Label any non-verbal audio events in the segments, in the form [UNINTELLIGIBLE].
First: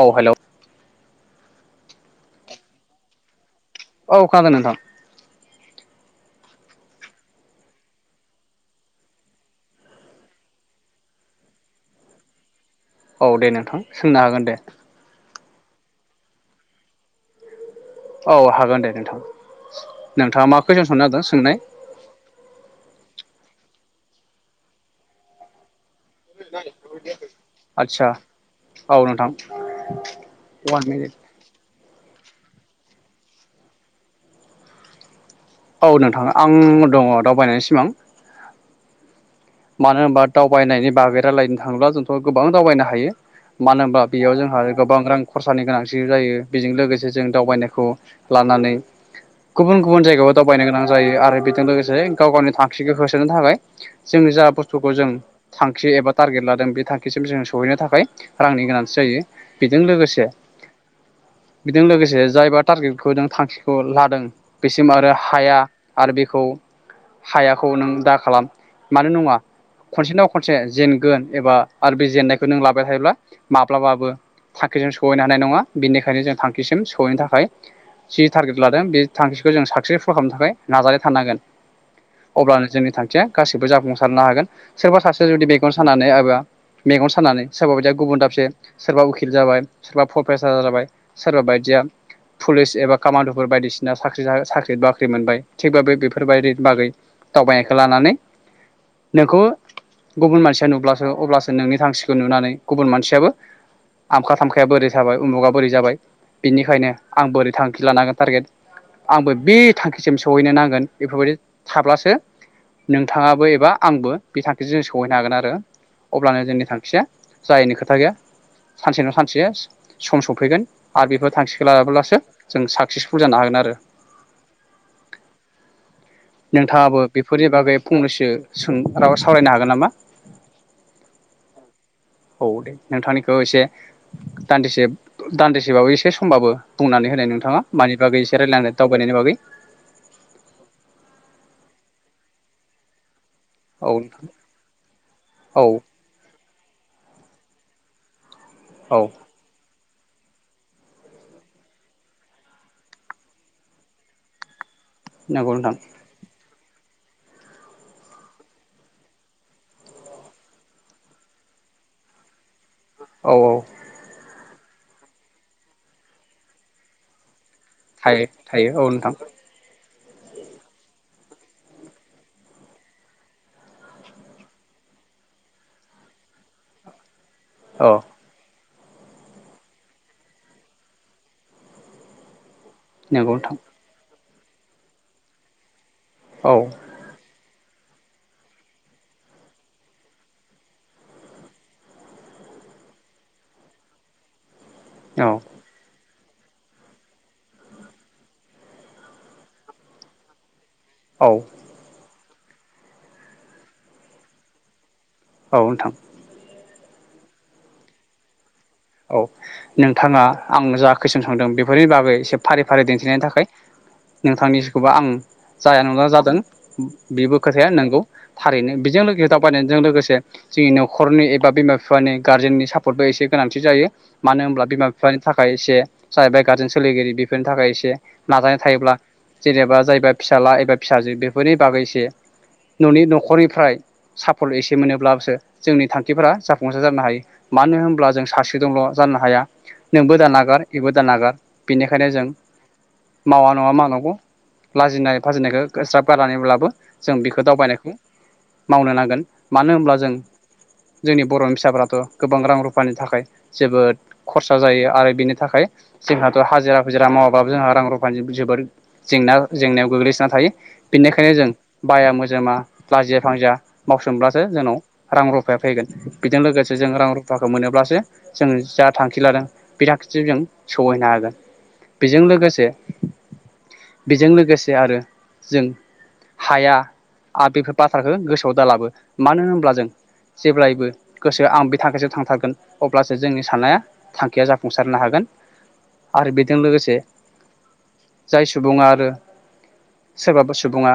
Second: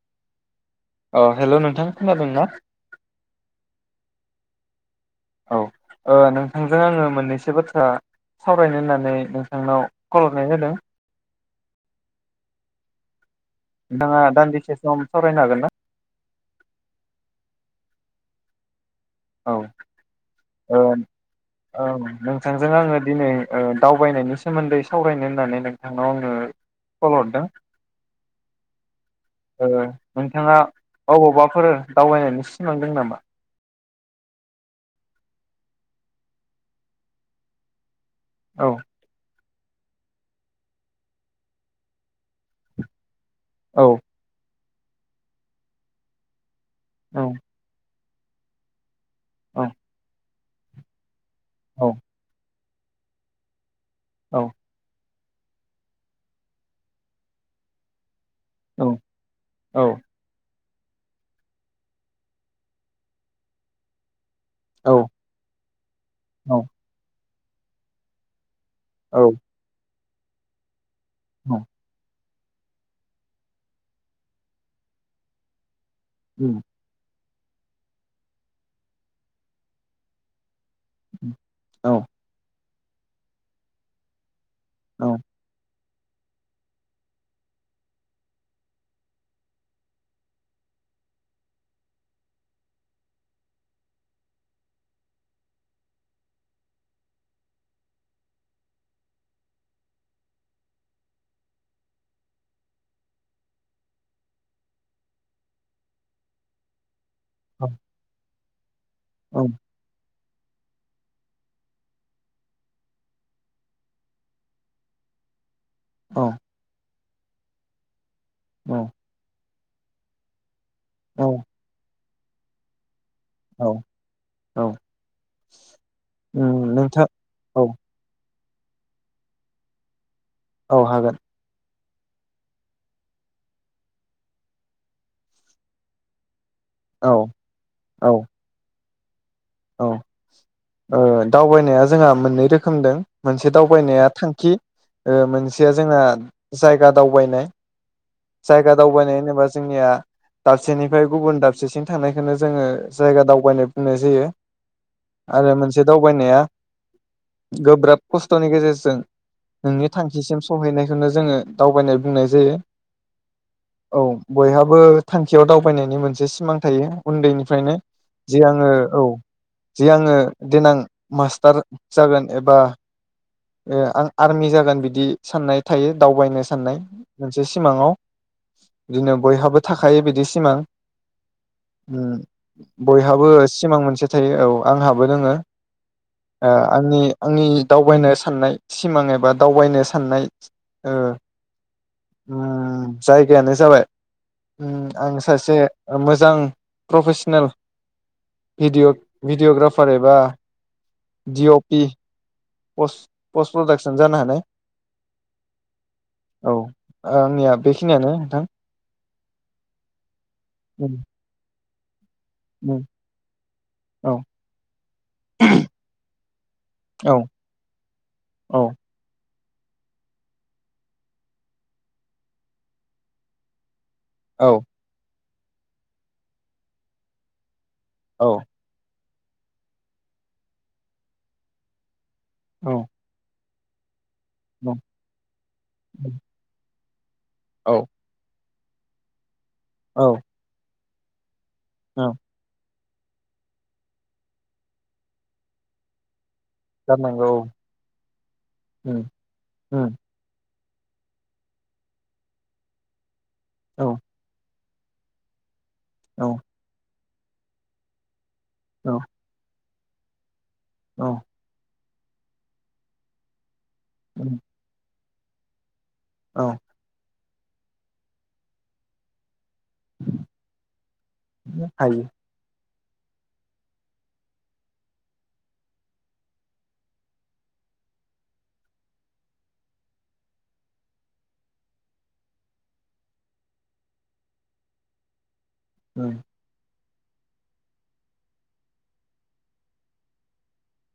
औ हेलौ अ हेल' नोंथां खोनादों ना? औ खोनादों नोंथां। औ ओ नोंथांजों आङो मोननैसो बाथ्रा सावरायनो होननानै नोंथांनाव कल हरनाय जादों। औ दे नोंथां सोंनो हागोन दे। वरायनो हागोन ना? औ हागोन दे नों औ औ नागिरदों सोंनाय ओ नोंथांजों आङो दिनै ओ दावबायनायनि सोमोन्दै सावरायनो होननानै नों नोंनाव आंङो कल हरदों आदसा औ नोंथां ओ नोंथाङा वान मिनिट अबावबाफोर दावबायनायनि सिमां दों नामा? औ नोंथां आं दङ दावबायनायनि सिमां। औ मानो होनबा दावबायनायनि बागै रालायनो थाङोब्ला जोंथ' गोबां दावबायनो हायो। औ मानो होनबा बेयाव जोंहा गोबां रां खरसानि गोनांथि जायो। बेजों लोगोसे औ जों दावबायनायखौ लानानै औ गुबुन गुबुन जायगायाव। दावबायनो गोनां जायो आरो बेजों औ लोगोसे गाव गावनि था खिखो होसोनो थाखाय जों औ जा बुस्थुखौ जों थांखि एबा टारगेट लादों बे थांखिसिम जों सहैनो थाखाय रांनि औ गोनांथि जायो बेजों लोगोसे बेदों लोगोसे जायबा टारगेटखौ जों थांखिखौ लादों। औ बेसिम आरो हाया आरो बेखौ हायाखौ नों दा खालाम मानो औ नङा खनसेनाव खनसे जेन गोन एबा आरो बे जेननायखौ नों लाबाय थायोब्ला माब्लाबाबो थांखिजों सहैनो हानाय नङा। बिनिखायनो जों थांखिसिम सहैनो थाखाय जि टारगेट लादों बे थांखिखौ जों साक्सेफुल खालामनो थाखाय नाजानाय थानांगोन अब्लानो जोंनि थांखि गासैबो जाफुंसारनो हागोन। सोरबा सासे जुदि मेगन सानानै एबा मेगन सानानै सोरबा बायदिया गुबुन दाबसे सोरबा उखिल जाबाय सोरबा प्रफेसार जाबाय सोरबा बायदिया पुलिस एबा कामान्ड'फोर बायदिसिना साख्रि साख्रि बाख्रि मोनबाय थिगबा बे बेफोरबायदि बागै दावबायनायखौ लानानै नोंखौ गुबुन मानसिया नुब्लासो अब्लासो नोंनि थांखिखौ नुनानै गुबुन मानसियाबो आमखा थामखाया बोरै जाबाय उमुगा बोरै जाबाय बिनिखायनो आं बोरै थांखि लानांगोन टारगेट आंबो बे थांखिसिम सहैनो नांगोन बेफोरबायदि थाब्लासो नों थाङाबो एबा आंबो बिथांखिजों जों सहैनो हागोन आरो। अब्लानो जोंनि थांखिया जायिनि खोथा गैया। औ सानसे नङा सानसे सम सफैगोन आरो औ बेफोर थांखिखौ लाब्लासो जों साक सेसपुल जानो हागोन औ आरो। औ उम नोंथाङाबो नोंथां बेफोरनि औ बागै फंनैसो सों राव सावरायनो हागोन नामा? औ हागोन। औ दे नोंथांनिखौ एसे दान्दिसे दान्दिसेबाबो एसे समबाबो औ बुंनानै होनाय नोंथाङा मानि औ बागै एसे रायलायनांगोन दावबायनायनि बागै औ ओ दावबायनाया जोंहा मोननै रोखोम दों। मोनसे औ दावबायनाया नोंथां थांखि ओ औ मोनसेया जोंना जायगा दावबायनाय जायगा औ दावबायनाय होनोबा जोंनिया दाबसेनिफ्राय गुबुन दाबसेसिम थानायखौनो जोङो जायगा दावबायनो बुंनाय जायो। नंगौ आरो नोंथां मोनसे दावबायनाया गोब्राब खस्थ'नि गेजेरजों नोंनि थांखिसिम सहैनायखौनो जोङो दावबायनाय बुंनाय जायो। औ औ बयहाबो थांखियाव दावबायनायनि मोनसे सिमां थायो उन्दैनि फ्रायनो थायो जे आङो थायो औ नोंथां जे आङो देनां मास्टार जागोन एबा आं आर्मि जागोन बिदि साननाय थायो दावबायनो साननाय मोनसे सिमाङाव औ बिदिनो बयहाबो थाखायो बिदि सिमां बयहाबो नंगौ नोंथां सिमां मोनसे जेरै औ आंहाबो दोङो ओ औ आंनि आंनि दावबायनो साननाय सिमां एबा दावबायनो साननाय ओ ओ जायगायानो जाबाय उम आं औ सासे ओ मोज मोजां प्रफेसनेल भिडय' भिडिय'ग्राफार एबा औ जिअपि पस्ट पस्ट प्रदाक्सन जानो हानाय औ नोंथां। ओ आंनिया बेखिनियानो नोंथां। औ नोंथाङा आं जा उम खैसोन होदों बेफ बेनि बागै एसे फारि फारि उम दिन्थिनायनि थाखाय औ नोंथांनिखौबा आं जाया नङा जादों औ बेबो खोथाया नोंगौ थारैनो औ बेजों लोगोस दावबायनायजों लोगोसे जोंनि न'खरनि एबा बिमा बिफानि गारजेननि सापर्टबो एसे गोनां थि जायो। मानो औ होनब्ला बिमा बिफानि थाखाय एसे जाहैबाय गारजेन सोलिगिरि बेफोरनि थाखाय एसे नाजानाय थायोब्ला जेनेबा जायबा फिसाला एबा फिसाजो बेफोरनि बागैसो औ न'नि न'खरनिब फ्राय साफल एसे मोनोब्लासो जोंनि थांखिफोरा जाफुं ओ जान्नो हाय मानो औ होमब्ला जोंस सासे दंल' जान्नो हाया। नोंबो औ दा नागार थिबो दा नागार बेनिखायनो औ जों मावा नङा मावनांगौ लाजिनाय फाजिनायखौ ओ ज्राब गारनानै अब्लाबो जों गारनांगौ बेखौ औ दावबायनायखौ मावनो उम नांगोन मानो होनब्ला उम जों जोंनि बर'नि फिसाफ्राथ' गोबां रां रुफानि थाखाय औ जोबोद खरस ओ जायो आरो बिनि थाखाय औ जोंहाथ' हाजो आग हाजिरा मावाबाबो जोंहा रां रुफानि जोबोर औ जेंना जेंनायाव गोग्लैसोना थायो। औ बेनिखायनो जों बाया मोजोमा लाजिया फांजिया उम मावसोमब्लासो जोंनाव रां रुफाया फैगोन। बेजों औ लोगोसे जों रां रु सुफाखौ मोनोब्लासो जों जा थांखि लादों बेराथिजों सहैनो हागोन हायो बेजों लोगोसे बेजों लोगोसे आरो जों हाया आ बेफोर बाथ्राखौ गोसोआव दालाबो मानो होब्ला जों जेब्लायबो गोसो आं बे थाखोजोंयाव थांथारगोन। अब्लासो जोंनि साननाया थांखिया जाफुंसारनो हागोन। उम आरो बेजों लोगोसे जाय सुबुङा आरो सोरबाफोर सुबुंङा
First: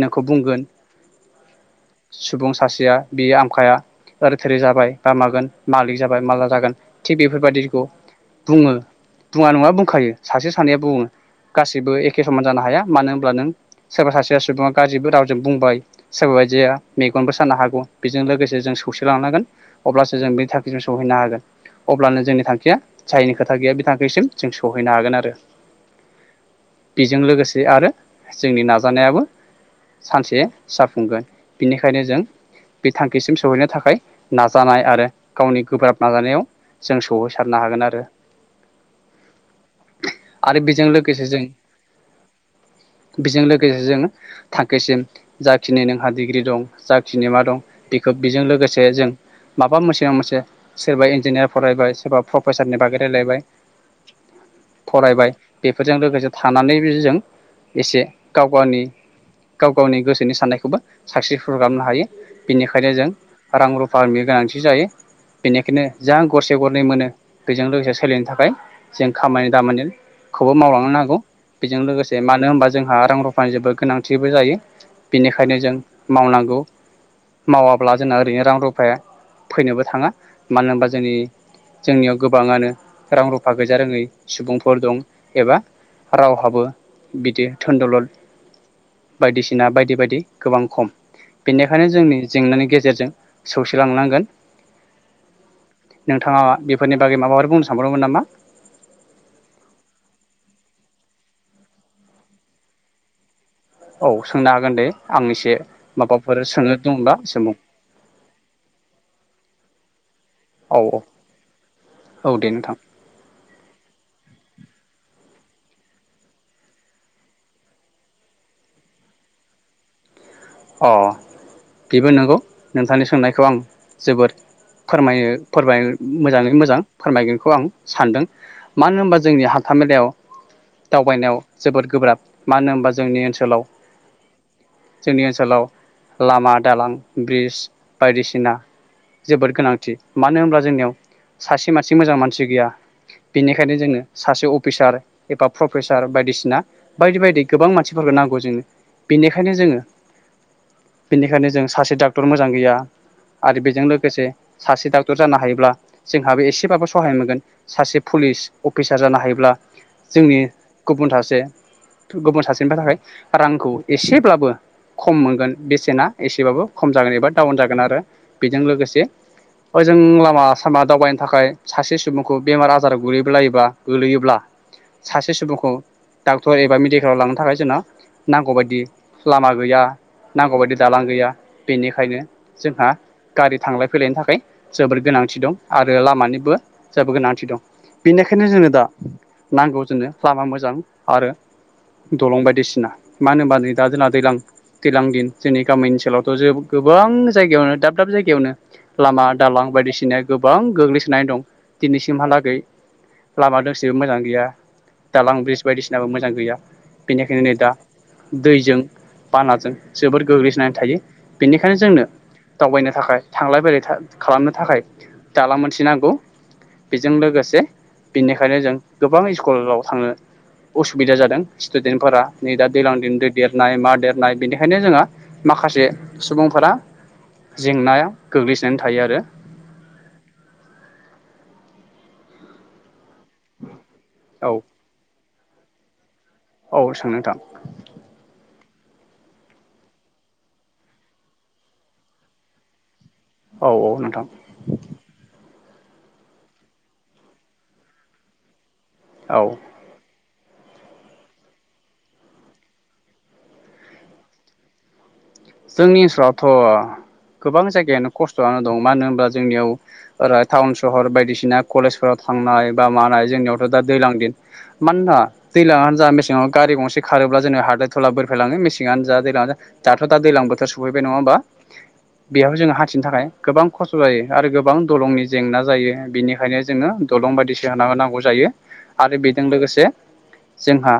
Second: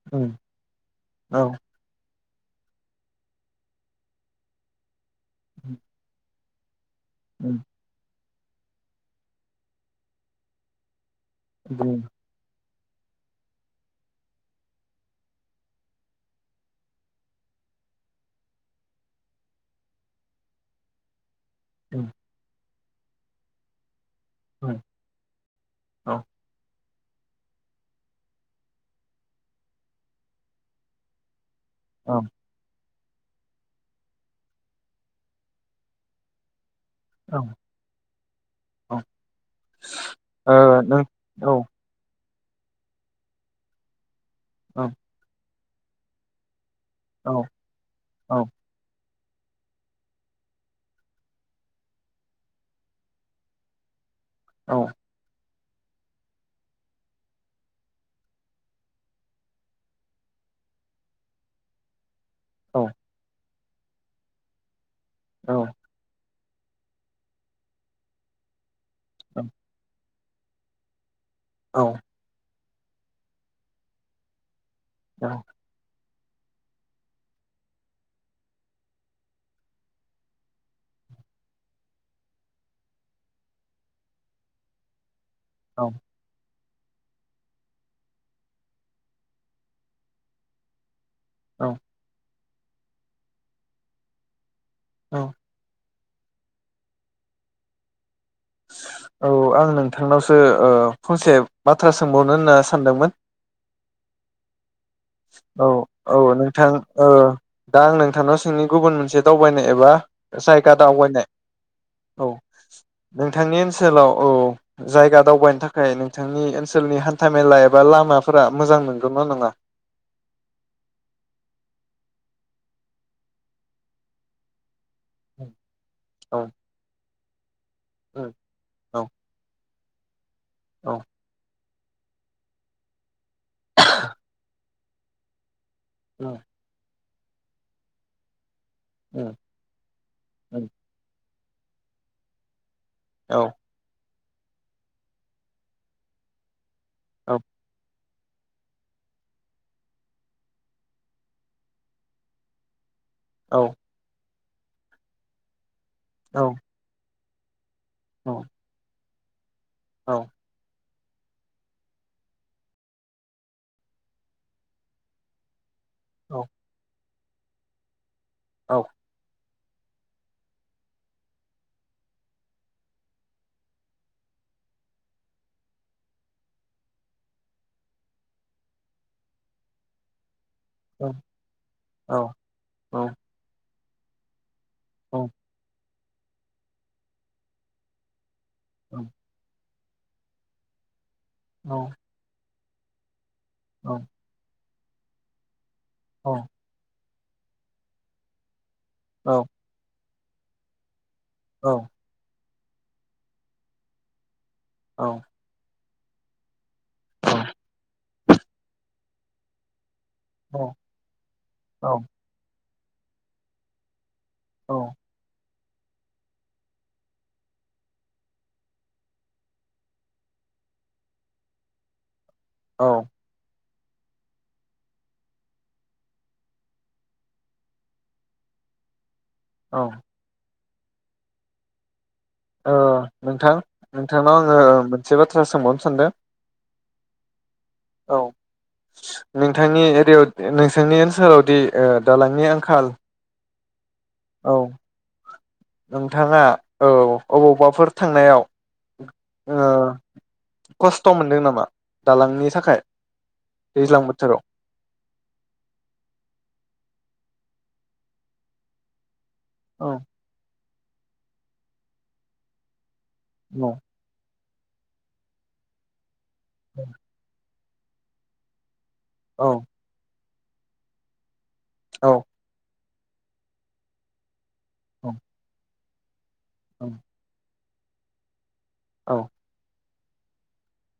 नोंखौ उम बुंगोन औ सुबुं सासेया बेयो आमखाया ओरै थोरै जाबाय बा मागोन उम मालिक जाबाय माला जागोन थिग उम बेफोरबादिखौ बुङो बुङा नङा बुंखायो सासे सानैया बुङो गासिबो उम एखे समान जानो हाया मानो होनोमब्ला नों सोरबा सासेया सुबुङा गाज्रिबो रावजों बुंबाय सोरबा बायदिया मेगनबो सानो हागौ बेजों लोगोसे जों सौसिलांनांगोन अब्लासो जों बेनि थाखाय दिनो सहैनो हागोन अब्लानो जोंनि थांखिया जायिनि खोथा गैया बिथांखिसिम जों उम सहैनो हागोन आरो औ बेजों लोगोसे आरो जोंनि नाजानायाबो सानसे जाफुंगोन बिनिखायनो औ जों बे थांखिसिम सहैनो थाखाय नाजानाय आरो गावनि गोब्राब नाजानायाव जों सहोसारनो हागोन आरो औ ओ आरो बेजों नों लोगोसे जों औ बेजों लोगोसे जोङो औ थांखिसिम जाखिनि नोंहा डिग्रि दं जाखिनि औ मा दं बेखौ औ बेजों लोगोसे जों माबा मोनसे माबा मोनसे सोरबा इन्जिनियार फरायबाय सोरबा प्रफेसारनि बागै रायलायबाय। औ फरायबाय बेफोरजों लोगोसे थानानैबो जों एसे गाव गावनि गाव गावनि गोसोनि साननायखौबो साक्सेसफुल खालामनो हायो। औ बेनिखायनो जों रां रुफानि गोनांथि जायो। बेनिखायनो जा गरसे गरनै मोनो बेजों लोगोसे सोलिनो थाखाय जों खामानि दामानि खौबो मावलांनो नांगौ बेजों लोगोसे मानो होनबा जोंहा रां रुफानि जोबोद गोनांथिबो जायो बेनिखायनो जों मावनांगौ मावाब्ला जोंना ओरैनो रां रुफाया फैनोबो थाङा मानो होनबा जोंनि जोंनियाव गोबाङानो रां रुफा गैजा रोङै सुबुंफोर दं। एबा औ रावहाबो बिदि दोन दौलद बायदिसिना बायदि बायदि गोबां खम औ बेनिखायनो जोंनि जेंनानि गेजेरजों सौसिलांनांगोन औ । नोंथाङा बेफोरनि बागै माबाफोर बुंनो सानबावदोंमोन नामा? औ आं नोंथांनावसो ओ फंसे बाथ्रा सोंबावनो होनना सानदोंमोन। औ सोंनो हागोन दे। आं एसे औ औ माबाफोर नोंथां सोंनो ओ दंबा सोंबाव दा आं नोंथांनाव सोंनि गुबुन मोनसे दावबायनाय एबा जायगा औ औ दावबायनाय औ दे नोंथां नोंथांनि ओनसोलाव औ जायगा दावबायनो थाखाय नोंथांनि ओनसोलनि हान्थामेला एबा लामाफोरा मोजां नंगौ ना नङा? अ बेबो नंगौ नोंथांनि सोंनायखौ आं जोबोर फोरमायो फोरमाय औ मोजाङै मोजां फोरमायगोन बे खौ आं सानदों औ मानो औ होनबा जोंनि हाब हान्थामेलायाव दावबायनायाव जोबोद गोब्राब मानो होनबा जोंनि ओनसोल सोलाव। जोंनिया सलाव औ लामा दालां। ब्रिज बायदिसिना। जोबोद गोनांथि। मानो होनब्ला जोंनियाव सासे मानसि मोजां मानसि गैया। औ बेनिखायनो जोङो सासे अफिसार एबा प्रफेसार बायदिसिना बायदि बायदि गोबां मानसि फोरखौ नांगौ जोंनो। बेनिखायनो जोङो बेनिखायनो जों सासे डाक्टर मोजां गैया। औ आरो बेजों लोगोसे सासे डाक्टर जानो हायोब्ला औ जोंहाबो एसेबाबो सहाय मोनगोन। सासे पुलिस अफिसार जानो हायो अब्ला जोंनि गुबुन सासे। गुबुन सासेनिफ्राय थाखाय रांखौ एसेब्लाबो खम मोनगोन। बेसेना औ एसेबाबो खम जागोन एबा टाउन जागोन आरो। बेजों औ लोगोसे ओजों लामा सामा दावबायनो थाखाय सासे सुबुंखौ बेमार आजाराव गोगलैलायोबा डाक्टर एबा मेडिकेलाव लांनो थाखाय जोंनो नांगौबायदि लामा गैया। नांगौ बायदि दालां गैया बेनिखायनो जोंहा गारि थांलाय फैलायनो थाखाय जोबोर गोनांथि दं आर ओ लामानिबो जबो गोनांथि दं। बेनिख बेखायनो जोंङो दा नांगौ जोंनो लामा मोजां आरो दलं बायदिसिना। ना। मानो होनबा नै दा जोंला दैलां। दैलां दिन जोंनि गामि ओनसोलावथ' जे गोबां जायगायावनो दाब दाब जायगायावनो । लामा दालां बायदिसिनो गोबां गोग्लैसो नाय दं औ दिनैसिमहालागै लामा दोंसेबो मोजां गैया । औ दालां ब्रिज बायदिसि जेबो मोजां गैया औ बेनिखायनो नै दा दैजों बानाजों जोबोर औ गोग्लैसोनानै थायो बेनिखायनो औ जोंनो दावबायनो थाखाय थांलाय फैलाय था खालामनो थाखाय औ दालां मोनसे नांगौ बेजों लोगोसे बेनिखायनो जों गोबां स्कुलाव थांनो उसुबिदा जादों स्टुडेन्टफोरा । नै दा औ दैलां दिन दै देर नाय मा देर नाय बेनिखायनो जोंहा माखासे सुबुंफोरा जेंनाया गोग्लैसोनानै थायो आरो औ ओ नोंथां, नोंथांनाव औ आङो मोनसे बाथ बाथ्रा सोंबावनो सानदों । औ सों नोंथां औ नोंथांनि एरियायाव नोंसानि ओनसोलावदि दालांनि आंखाल । औ औ नों औ नोंथाङा, औ अबावबाफोर थांनायाव औ । ओ खस्थ' मोनदों नामा दालांनि थाखाय दैज्लां बोथोराव? जोंनि ओनसोलावथ' गोबां जायगायानो खस्थ'आनो दं मानो होनबा जोंनियाव औ [UNINTELLIGIBLE] सहर बायदिसिना कलेजफोराव थांनाय। बा मानाय जोंनियावथ' औ दा दैलां दिन मानोना दैलांआनो जा मेसें जोंनाव गारि गंसे खारोबा जोंनाव हा [UNINTELLIGIBLE] मेसेङानो जा औ दैज्लां जा दा दैलांबोथोर सफैबाय नङा होमबा? औ बेयाव जोङो हा थिनो थाखाय गोबां खस्थ' जायो। आरो गोबां औ दलंनि जेंना जायो। बेनो, बेखायनो जोङो दलं बायदिसि [UNINTELLIGIBLE] नांगौ जायो। औ आरो बेजों लोगोसे। जोंहा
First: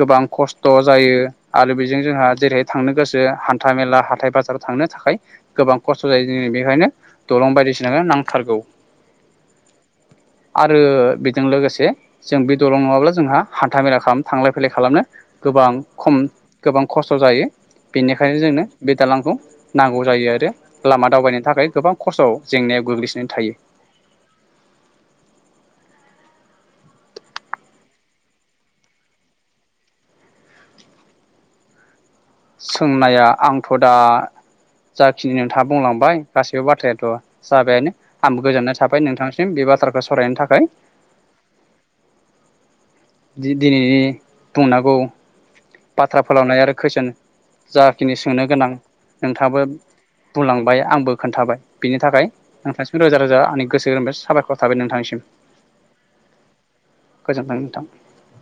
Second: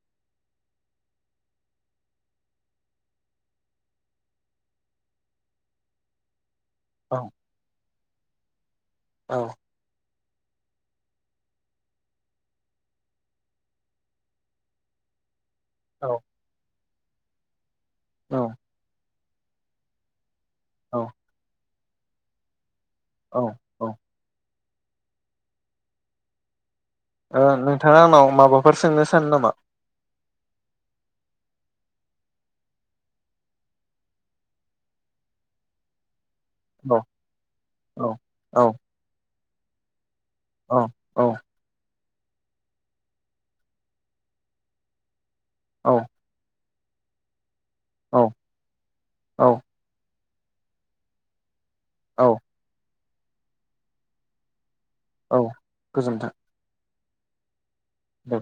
गोबां खस्थ' जायो आरो बेजों जोंहा जेरैहाय थांनो गोसो। हान्था मेला हाथाय बाजाराव थांनो थाखाय गोबां खस्थ' जायो। जों बे बेखायनो औ गोबां बायदिसिना जोंनो नांथारगौ। औ। आरो बेजों लोगोसे जों बे दलं नङाब्ला जोंहा हान्था मेला खालामनो थांलाय फैलाय खालामनो। गोबां खम गोबां खस्थ' जायो। बेनिखायनो जोंनो बे दालांखौ । नांगौ जायो आरो। औ लामा दावबायनो थाखाय गोबां। खस्थ' जेंनायाव । गोग्लैसोनानै थायो। औ ओ नोंथाङा आंनाव माबाफोर सोंनो सानो नामा? सोंनाया आंथ' दा जाखिनि नोंथाङा बुंलांबाय गासैबो औ बाथ्रायाथ' जाबायानो औ आंबो औ गोजोननाय थाबाय नोंथांस म बे बाथ्राखौ सावरायनायनि थाखाय। औ औ दिनैनि बुंनांगौ औ बाथ्रा फोलावनाय आरो कुइसन जाखिनि औ सोंनो गोनां औ नोंथाङाबो बुंलांबाय आंबो खोन्थाबाय। बिनि थाखाय औ [UNINTELLIGIBLE] रोजा रोजा आंनि गोसो गोरोबोनिफ्राय साबायखर थाबाय औ गोजोन्थों। गोजोनथों नोंथां। औ।